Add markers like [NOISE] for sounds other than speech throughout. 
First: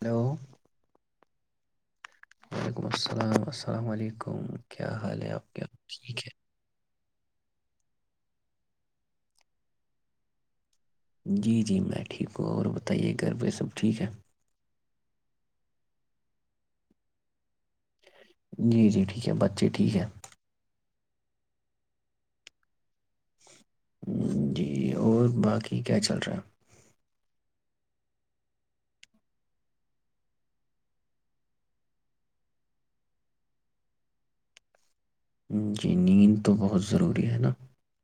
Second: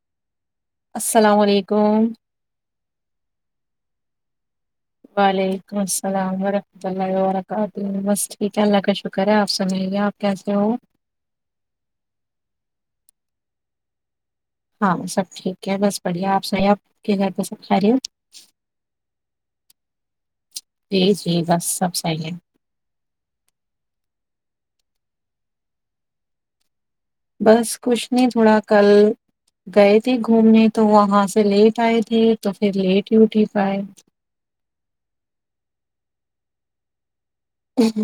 hello [UNINTELLIGIBLE] [UNINTELLIGIBLE] ہے آپ کیا وعلیکم ٹھیک ہے السلام ورحمۃ اللہ وبرکاتہ بس ٹھیک ہے اللہ کا شکر ہے آپ سمجائیے آپ کیسے ہو جی جی میں ٹھیک ہوں اور بتائیے گھر پ سب ٹھیک ہے ہاں سب ٹھیک ہے بس بڑھیا آپ صحی آپ کے گھر پہ سب کھا رہے ہو جی جی ٹھیک ہے بچے ٹھیک ہے جی جی بس سب صحیح ہے جی اور باقی کیا چل رہا ہے بس کچھ نہیں تھوڑا کل گئے تھے گھومنے تو وہاں سے لیٹ آئے تھے تو پھر لیٹ ہی اٹھی پائے جی نیند تو بہت ضروری ہے نا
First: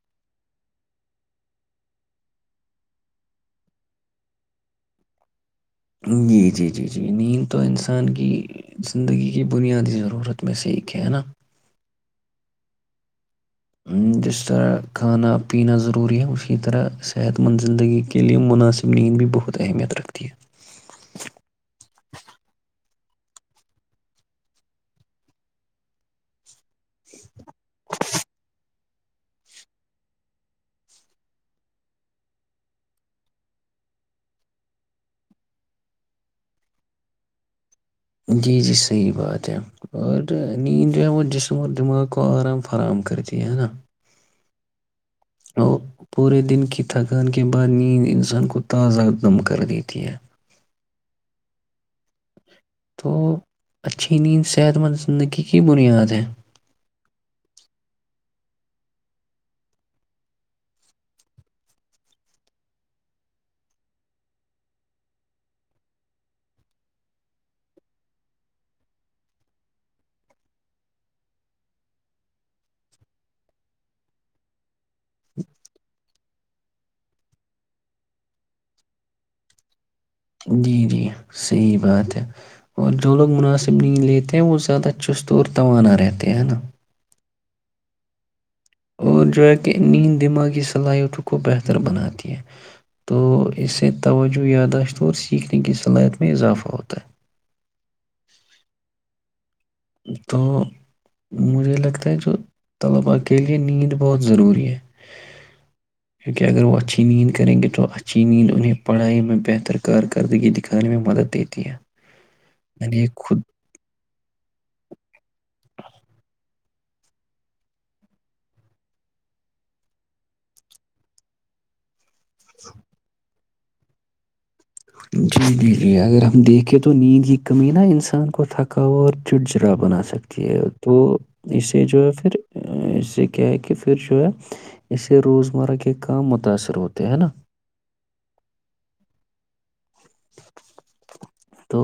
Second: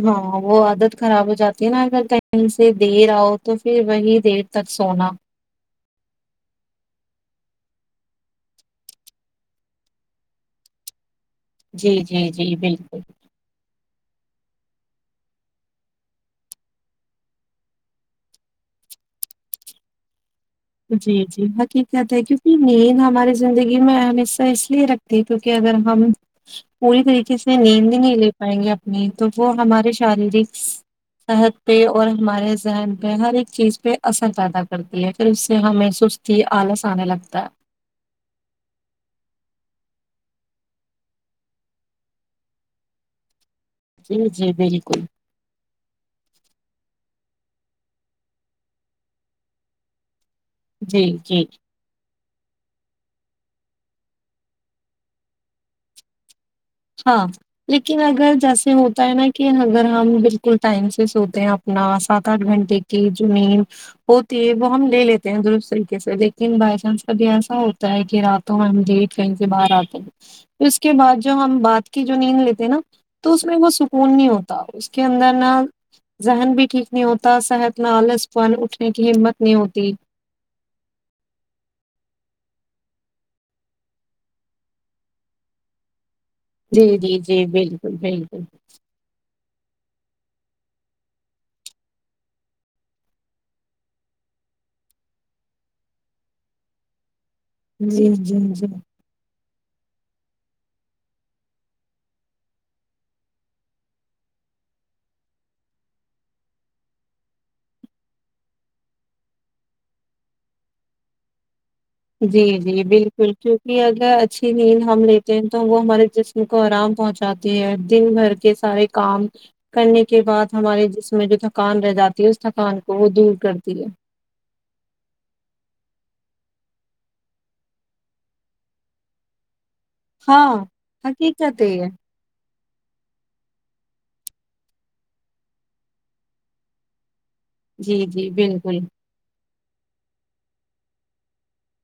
ہاں وہ عادت خراب ہو جاتی ہے نا اگر کہیں سے دیر آؤ تو پھر وہی دیر تک سونا جی جی جی جی نیند تو انسان کی زندگی کی بنیادی ضرورت میں سے ایک ہے ہے نا جی جی جی بالکل جس طرح کھانا پینا ضروری ہے اسی طرح صحت مند زندگی کے لیے مناسب نیند بھی بہت اہمیت رکھتی ہے جی جی ہق کہتا ہے کیونکہ م ہماری زندگی میں ہمیشہ اس لیے رکھتی کیوںکہ اگر ہم پوری طریقے سے نیند ہی نہیں لے پائیں گے میں تو وہ ہمارے شاریرک صحت پہ اور ہمارے ذہن پہ ہر ایک چیز پہ اثر پیدا کرتی ہے پھر اس سے ہمیں سستی آلس آنے لگتا ہے جی جی صحیح بات ہے اور جو نیند جو ہے وہ جسم اور دماغ کو آرام فراہم کرتی ہے نا جی جی بالکل اور پورے دن کی تھکان کے بعد نیند انسان کو تازہ دم کر دیتی ہے جی جی تو اچھی نیند صحت مند زندگی کی بنیاد ہے ہاں لیکن اگر جیسے ہوتا ہے نا کہ اگر ہم بالکل ٹائم سے سوتے ہیں اپنا سات آٹھ گھنٹے کی جو نیند ہوتی ہے وہ ہم لے لیتے ہیں درست طریقے سے لیکن بائی چانس کبھی ایسا ہوتا ہے کہ راتوں میں ہم ڈٹ کہیں سے باہر آتے ہیں اس کے بعد جو ہم بعد کی جو نیند لیتے نا تو اس میں وہ سکون نہیں ہوتا اس کے اندر نا ذہن بھی ٹھیک نہیں ہوتا صحت نہ آلس اٹھنے کی ہمت نہیں ہوتی جی جی صحیح بات ہے اور جو لوگ مناسب نہیں لیتے وہ زیادہ چست اور توانا رہتا جی جی جی بالکل بالکل اور ڈر کہہ نین دماغی صلاحیتوں کو بہتر بناتی ہے تو اس سے توجہ یاداشت اور سیکھنے کی صلاحیت میں اضافہ ہوتا ہے جی جی جی تو مجھے لگتا ہے جو طلباء کے لیئے نیند بہت ضروری ہے کیونکہ اگر وہ اچھی نیند کریں گے تو اچھی نیند انہیں پڑھائی میں بہتر کارکردگی دکھانے میں مدد دیتی ہے جی جی میں نے یہ بالکل خود کیونکہ اگر اچھا نیند ہم لیتے ہیں تو وہ ہمارے جسم کو آرام پہنچاتی ہے دن بھر کے سارے کام کرنے کے بعد ہمارے جسم میں جو تھکان رہ جاتی اس تھکان کو وہ دور کرتی جی ہے جی جی جی اگر ہم دیکھیں تو نیند کی کمی نہا انسان کو تھکاو اور چٹ ج کچرا بنا سکتی ہاں ہے تو حقیقت اسے یہ جو ہے پھر اس سے کیا ہے کہ پھر جو ہے اسے روزمرہ کے کام متاثر ہوتے ہیں نا جی جی بالکل تو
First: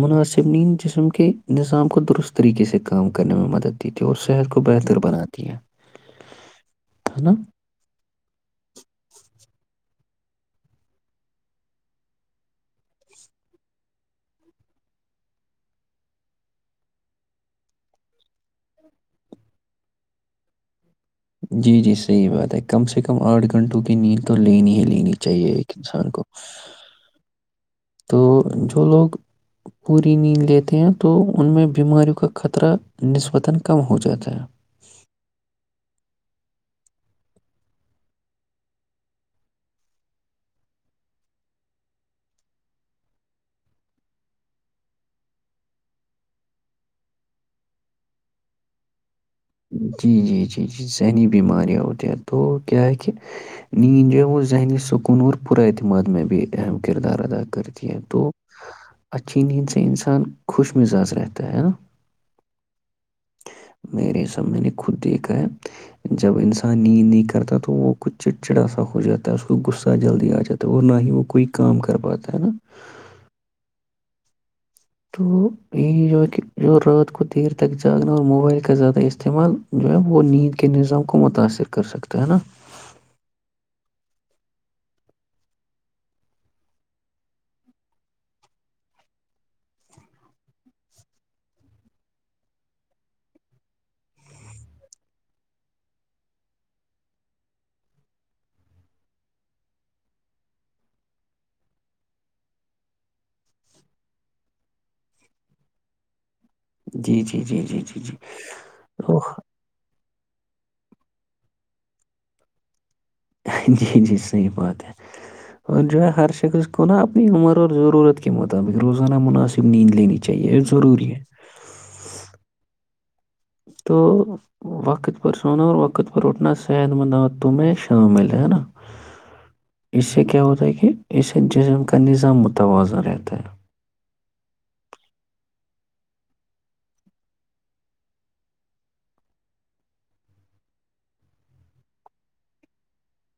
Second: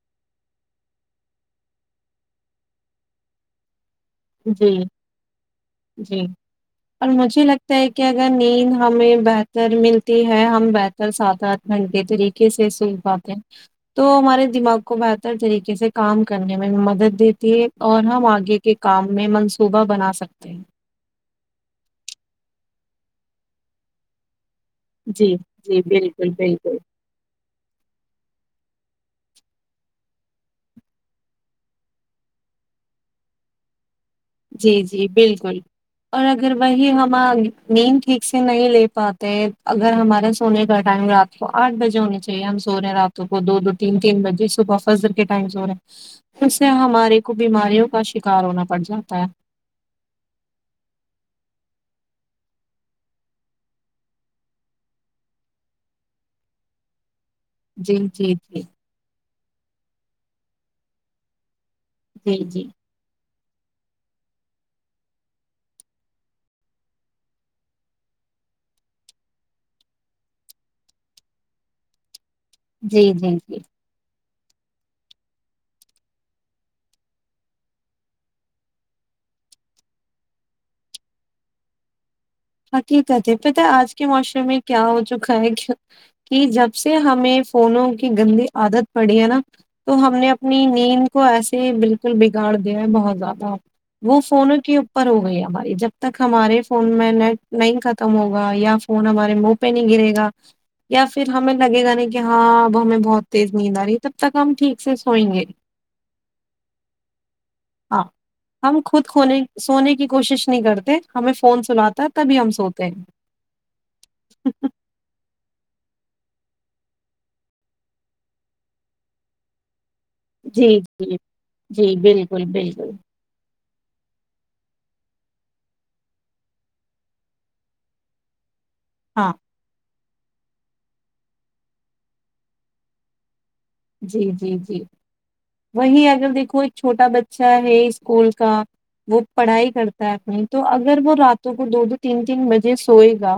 مناسب ن جسم کے نظام کو درست طریقے سے کام کرنے میں مدد دیتی ہے اور صحت کو جی بہتر بناتی ہے جی اور ہے نا مجھے لگتا ہے کہ اگر نیند ہمیں بہت ر ملتی ہے ہم بہتر سات آٹھ گھنٹے طریقے سے سوکھ پاتے ہیں تو ہمارے دماغ کو بہتر طریقے سے کام کرنے میں مدد دیتی ہے اور ہم آگے کے کام میں منصوبہ بنا سکتے ہیں جی جی صحیح بات ہے کم سے کم آٹھ گھنٹوں کی نیند تو لین لینی جی چاہیے ایک جی انسان کو بالکل بالکل تو جو [UNINTELLIGIBLE] [UNINTELLIGIBLE] جی جی بالکل اور اگر وہی ہم نیند ٹھیک سے نہیں لے پاتے اگر ہمارا سونے کا ٹائم رات کو آٹھ بجے ہونی چاہیے ہم سو رہے ہیں راتوں کو دو دو تین تین بجے صبح فضر کے ٹائم سو رہے اس سے ہمارے کو بیماریوں کا شکار ہونا پڑ جات [UNINTELLIGIBLE] چ [UNINTELLIGIBLE] جی جی جی جی ذہنی بیماریاں ہوتی ہیں تو کیا ہے کہ نیند جو ہے وہ ذہنی سکون اور پرا اعتماد میں بھی اہم کردار ادا کر [UNINTELLIGIBLE] کرتی جی ہیں تو جی جی اچھا [UNINTELLIGIBLE] جھید سے انسان خوش مزاج رہتا ہے نا جی جی میرے سب میں نے خود دیکھا ہے جب انسان نیند نہیں کرتا تو وہ کچھ چڑچڑا سا ہو جاتا ہے اس کو غصہ جلدی آ جاتا ہے اور نہ ہی وہ کوئی کام کر پاتا ہے نا جی جی جی تو یہی جو ہے کہ جو رات کو دیر تک جاگنا اور موبائل کا زیادہ استعمال جو ہے وہ نیند کے نظام کو متاثر کر سکتا ہے نا [UNINTELLIGIBLE] ہقی کہتے پت آج کے معاشرے میں کیا ہو چکا ہے کہ جب سے ہمیں فونوں کی گندی عادت پڑی ہے نا تو ہم نے اپنی نیند کو ایسے بالکل بگاڑ دیا ہے بہت زیادہ وہ فونوں کے اوپر ہو گئی ہماری جب تک ہمارے فون میں نیٹ [UNINTELLIGIBLE] لائن ختم ہوگا یا فون ہمارے منہ پہ نہیں گرے گا یا پھر ہمیں لگے گا نہیں کہ ہاں اب ہمیں بہت تیز نیند آ رہی ہے تب تک ہم ٹھیک سے سوئیں گے جی جی جی جی جی ہاں جی ہم خود ا کھونے سونے کی کوشش نہیں کرتے ہمیں فون سلااتا تبھی ہم سوتے ہیں جی جی صحیح بات ہے اور جو ہے ہر شخص کو نا اپنی عمر اور ضرورت کے مطابق روزانہ مناسب نیند لینی چاہیے یہ جی جی ضروری ہے جی بالکل بالکل تو وقت پر سونا اور وقت پر اٹھنا صحت مند تمیں شامل ہے نا ہاں اس سے کیا ہوتا ہے کہ اس سے جسم کا نظام متوازن رہتا ہے [UNINTELLIGIBLE] جی جی جی وہی اگر دیکھو ایک چھوٹا بچہ ہے اسکول کا وہ پڑھائی کرتا ہے اپنی تو اگر وہ راتوں کو دو دو تین تین بجے سوئے گا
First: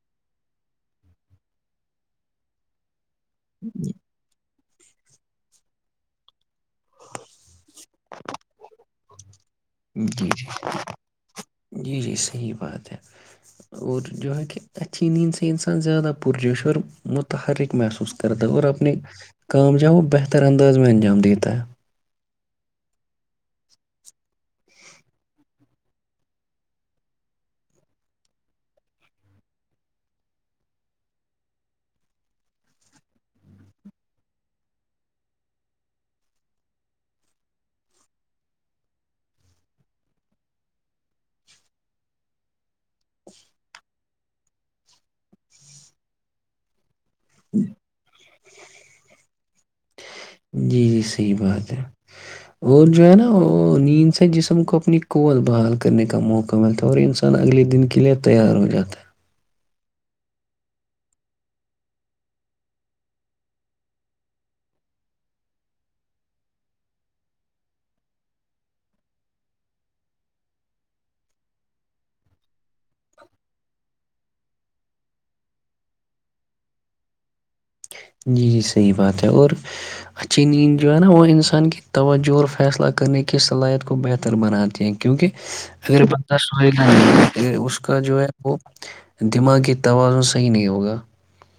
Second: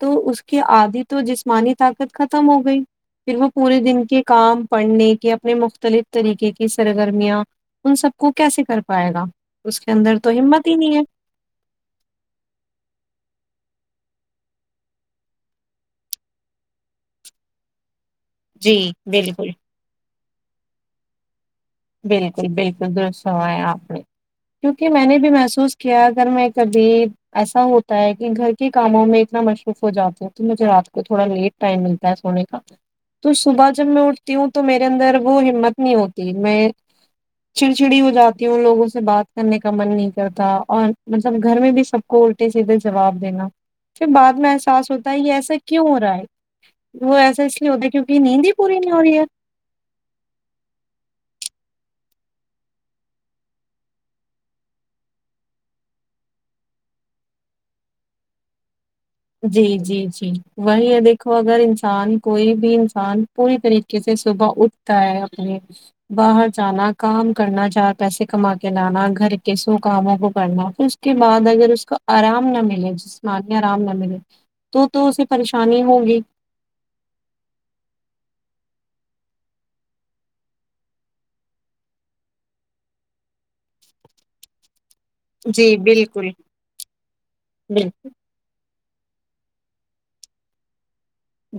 تو اس کے آدھی تو جسمانی طاقت ختم ہو گئی پھر وہ پورے دن کے کام [UNINTELLIGIBLE] پڑھنے کے اپنے مختلف طریقے کی سرگرمیاں ان سب کو کیسے کر پائے گا اس کے اندر جی تو جی ہمت ہی نہیں ہے جی جی صحیح بات ہے اور جو ہے کہ اچھی نیند سے انسان زیادہ پرجش اور متحرک محسوس [UNINTELLIGIBLE] کر دو اور جی اپنے بالکل کام جاؤ بہتر طر انداز میں انجام دیتا ہے بالکل بالکل درست ہووائے آپ نے کیوںکہ میں نے بھی محسوس کیا اگر میں کبھی ایسا ہوتا ہے کہ گھر کے کاموں میں اتنا مصروف ہو جاتا ہوں تو مجھے رات کو تھوڑا لیٹ ٹائم ملتا ہے سونے کا تو صبح جب میں اٹھتی ہوں تو میرے اندر وہ ہمت نہیں ہوتی میں [UNINTELLIGIBLE] چڑچڑی ہو جاتی ہوں ان لوگوں سے بات کرنے کا من نہیں کرتا اور مطلب گھر میں بھی سب کو الٹے سیدھے جواب دینا پھر بعد میں احساس ہوتا ہے یہ ایسا کیوں ہو رہا ہے [UNINTELLIGIBLE] وہ ایسا اس لیے ہوتا کیونک نیند ہی پوری نہیں ہو رہی ہے ہے جی جی صحیح بات ہے اور جو ہے نا وہ نیند سے جسم کو اپنی کوت بحال کرنے کا موقع ملتا ہے اور انسان اگلے دن کے لیے تیار ہو جاتا ہے جی جی جی وہی ہے دیکھو اگر انسان کوئی بھی انسان پوری طریقے سے صبح اٹھتا ہے اپنے باہر جانا کام کرنا چار پیسے کما کے لانا گھر کے سو کاموں کو کرنا پھر اس کے بعد اگر اس کو آرام نہ ملے جسمانی آرام نہ ملے تو تو اسے پریشانی ہوں گی جی جی صحیح بات ہے اور اچینین جو ہے نا وہ انسان کی توجہ اور فیصلہ کرنے کی صلاحیت کو بہتر بناتے ہیں کیونکہ جی اگر بالکل بندہ س اس کا بالکل، جو ہے وہ دماغی توازن صحیح نہیں ہوگا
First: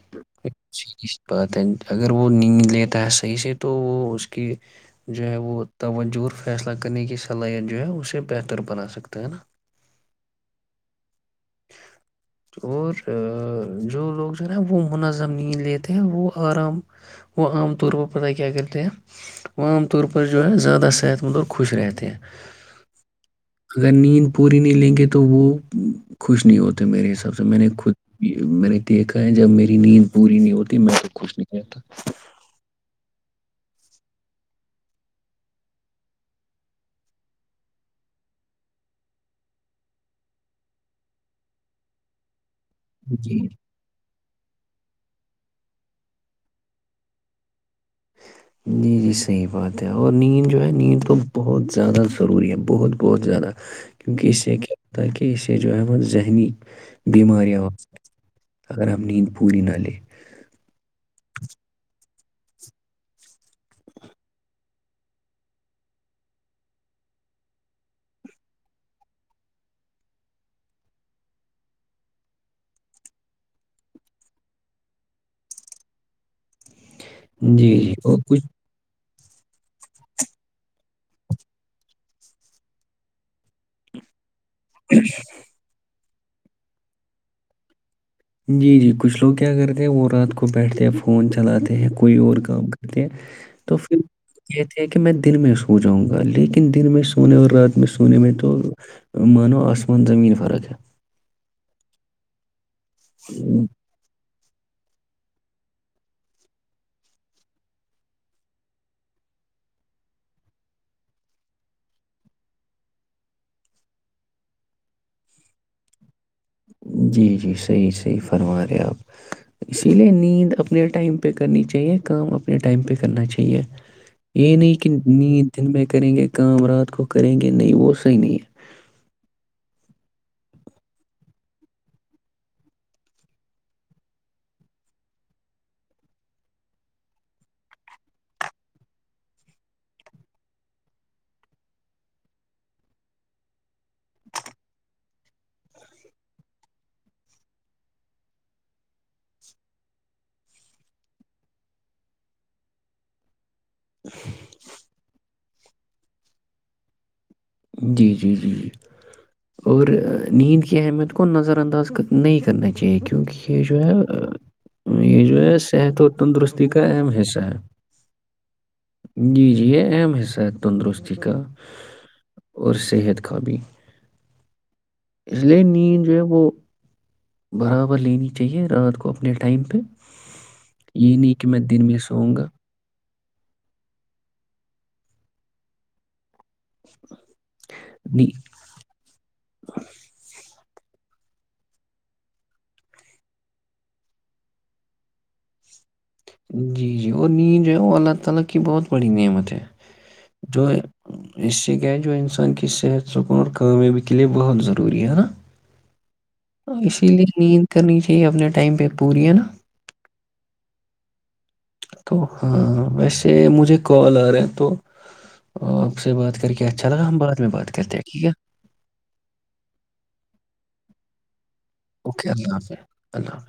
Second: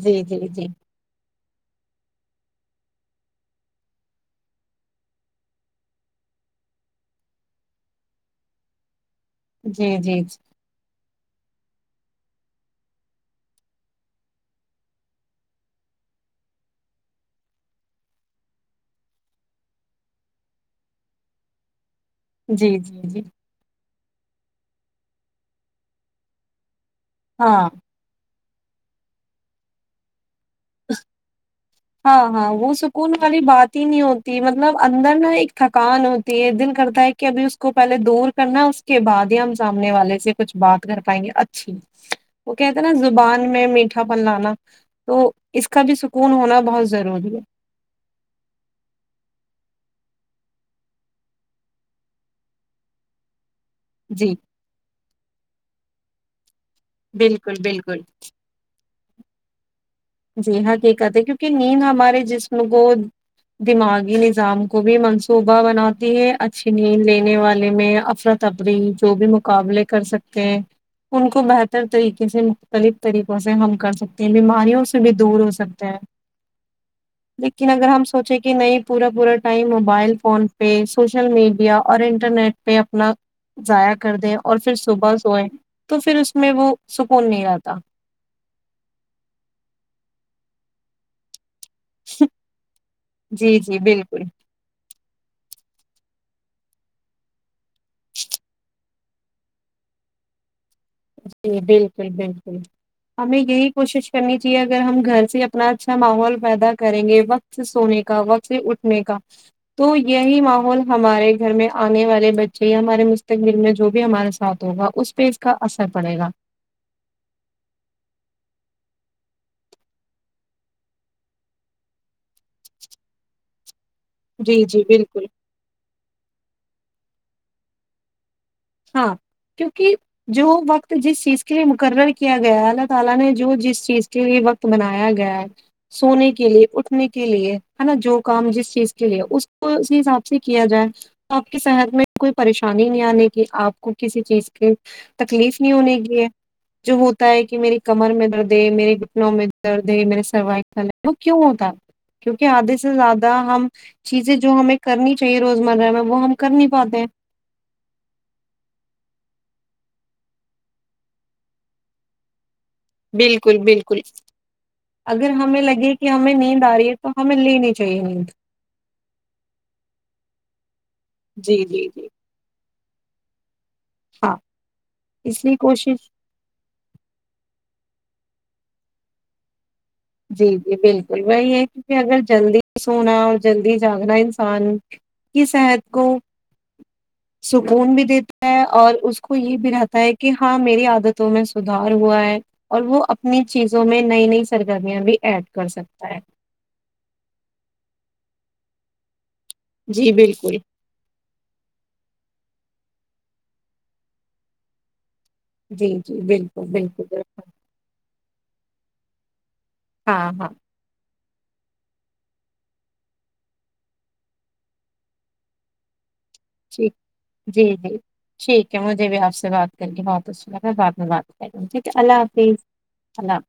جی جی جی سیدھی سی بات ہے اگر وہ نیند لیتا ہے صحیح سے تو وہ اس کی جو ہے وہ توجہ فیصلہ کرنے کی صلاحیت جو ہے اسے بہتر بنا سکتا ہے نا جی جی جی اور جو لوگ جو ہے نا وہ منظم نہیں لیتے وہ آرام وہ عام طور پر پتہ کیا کرتے ہیں وہ عام طور پر جو ہے زیادہ صحت مند اور خوش رہتے ہیں جی جی جی اگر نیند پوری نہیں لیں گے تو وہ خوش نہیں ہوتا تو میرے حساب سے میں ہاں نے خود میں نے دیکھا ہے جب میری نیند پوری نہیں ہو میں تو خوش نہیں رہتا ہاں ہاں وہ سکون والی بات ہی نہیں ہوتی مطلب اندر نا ایک تھکان ہوتی ہے دل کرتا ہے کہ ابھی اس کو پہلے دور کرنا اس کے بعد ہی ہم سامنے والے سے کچھ بات کر پائیں گے اچھی وہ کہتے ہیں نا جی زبان میں میٹھا بن لانا تو اس کا بھی سکون ہونا بہت ضروری ہے جی جی صحیح بات ہے اور نیند جو ہے نیند تو بہت زیادہ ضروری ہے بہت بہت زیادہ کیونکہ جی اسے کیا ہوتا کہ اسے جو احم ذہنی بالکل بالکل گ ہم نیند پوری نالے جی ہاں کہ کہتے ہے کیونکہ نیند ہمارے جسم کو دماغی نظام کو بھی منصوبہ بناتی ہے اچھی نیند لینے والے میں افرتفری جو بھی مقابلے کر سکتے ہیں ان کو بہتر طریقے سے مختلف طریقوں سے ہم کر سکتے ہیں بیماریوں سے بھی دور ہو سکتے ہیں لیکن جی اگر جی ہم اور سوچیں کچھ کہ نہیں پورا پورا یں موبائل فون پہ سوشل میڈیا اور انٹرنیٹ پہ اپنا ضائع کر دے اور پھر صبح سوئے تو پھر اس اس میں وہ سکون نہیں رہتا جی جی کچھ لوگ کیا کرتے ہیں وہ رات کو بیٹھتے ہیں فون چلاتے ہیں کوئی اور کام کرتے ہیں جی تو جی پھر بالکل کہتے ہیں کہ کہ میں دن میں سو جاؤں گا لیکن دن میں سونے اور رات میں سونے میں تو مانو آسمان زمین فرق ہے جی بالکل بالکل ہمیں یہی ہے کوشش کرنیاہی جی اگر ہم گھر سے اپنا اچھا ماحول پیدا کریں گے وقت سے سونے کا وقت سے اٹھنے کا تو یہی ماحول ہمارے گھر میں آنے والے بچے یا ہمارے مستقبل میں جو بھی ہمارے ساتھ ہوگا اس پہ اس کا اثر پڑے گا جی جی صحیح صحیح فرما رہے آپ اسی لیے نیند اپنے ٹائم پہ کرنی چاہیے کام اپنے ٹائم پہ کرنا چاہیے یہ جی نہیں جی کہ بالکل نہیں دن میں کریں گے کام رات کو کریں گے نہیں وہ صحیح نہیں ہے [UNINTELLIGIBLE] کہ آپ کو کسی چیز کی تکلیف نہیں ہونے کی ہے جو ہوتا ہے کہ میری کمر میں درد ہے میرے گھٹنوں میں درد ہے میرے سروائکل ہے وہ کیوں ہوتا ہے کیوںکہ آدھے سے زیادہ ہم چیزیں جو ہمیں کرنی چاہیے روز مرہ میں وہ ہم کر نہیں پاتے ہیں جی جی جی جی اور نیند کی اہمیت کو نظر انداز نہیں کرنا چاہیے کیونکہ بالکل یہ جو ہے بالکل یہ اگر جو ہے ہمیں لگے صحت کہ اور ہمیں نیند تندرستی آ کا رہی ہے تو اہم ہمیں حصہ ہے لینی چاہیے نیند جی جی یہ اہم حصہ ہے تندرستی کا جی جی جی اور صحت کا بھی ہاں اس لیے نیند جو ہے وہ بھر وہ لینی چاہیے رات کو اپنے ٹائم پہ جی جی یہ بالکل نہیں کہ وہی میں ہے دن کیکہ میں اگر سوؤں گا جلدی سونا جلدی جاگنا انسان کی صحت کو سکون بھی نی- دیتا ہے اور اس کو یہ بھی رہتا ہے کہ ہاں میری عادت میں سھار ہوا ہے اور وہ اپنی چیزوں میں نئی نئی سر گمیاں بھی ایڈ کر سکتا ہے جی جی اور نیند ہے وہ اللہ تعالی کی بہت بڑی نعمت ہے جی بالکل تو اس سے کیا ہے جو انسان کے کی صحت سکون اور کامیاب کے لیے بت ضروری ہے نا جی جی بالکل بالکل اسی لیے بالکل نیند کرنی چاہیے اپنے ٹائم پہ پوری ہے نا ہاں ہاں تو ہاں ویسے مجھے کال آ رہا تو آپ سے بات کر کے اچھا ٹھیک لگا ہم بعد میں جی بات جی کرتے ہیں ہے ٹھیک ہے مجھے بھی آپ سے بات کر کے بہت اچھا پ ل تھا ٹھیک ہے اللہ حافظ اللہ حافظ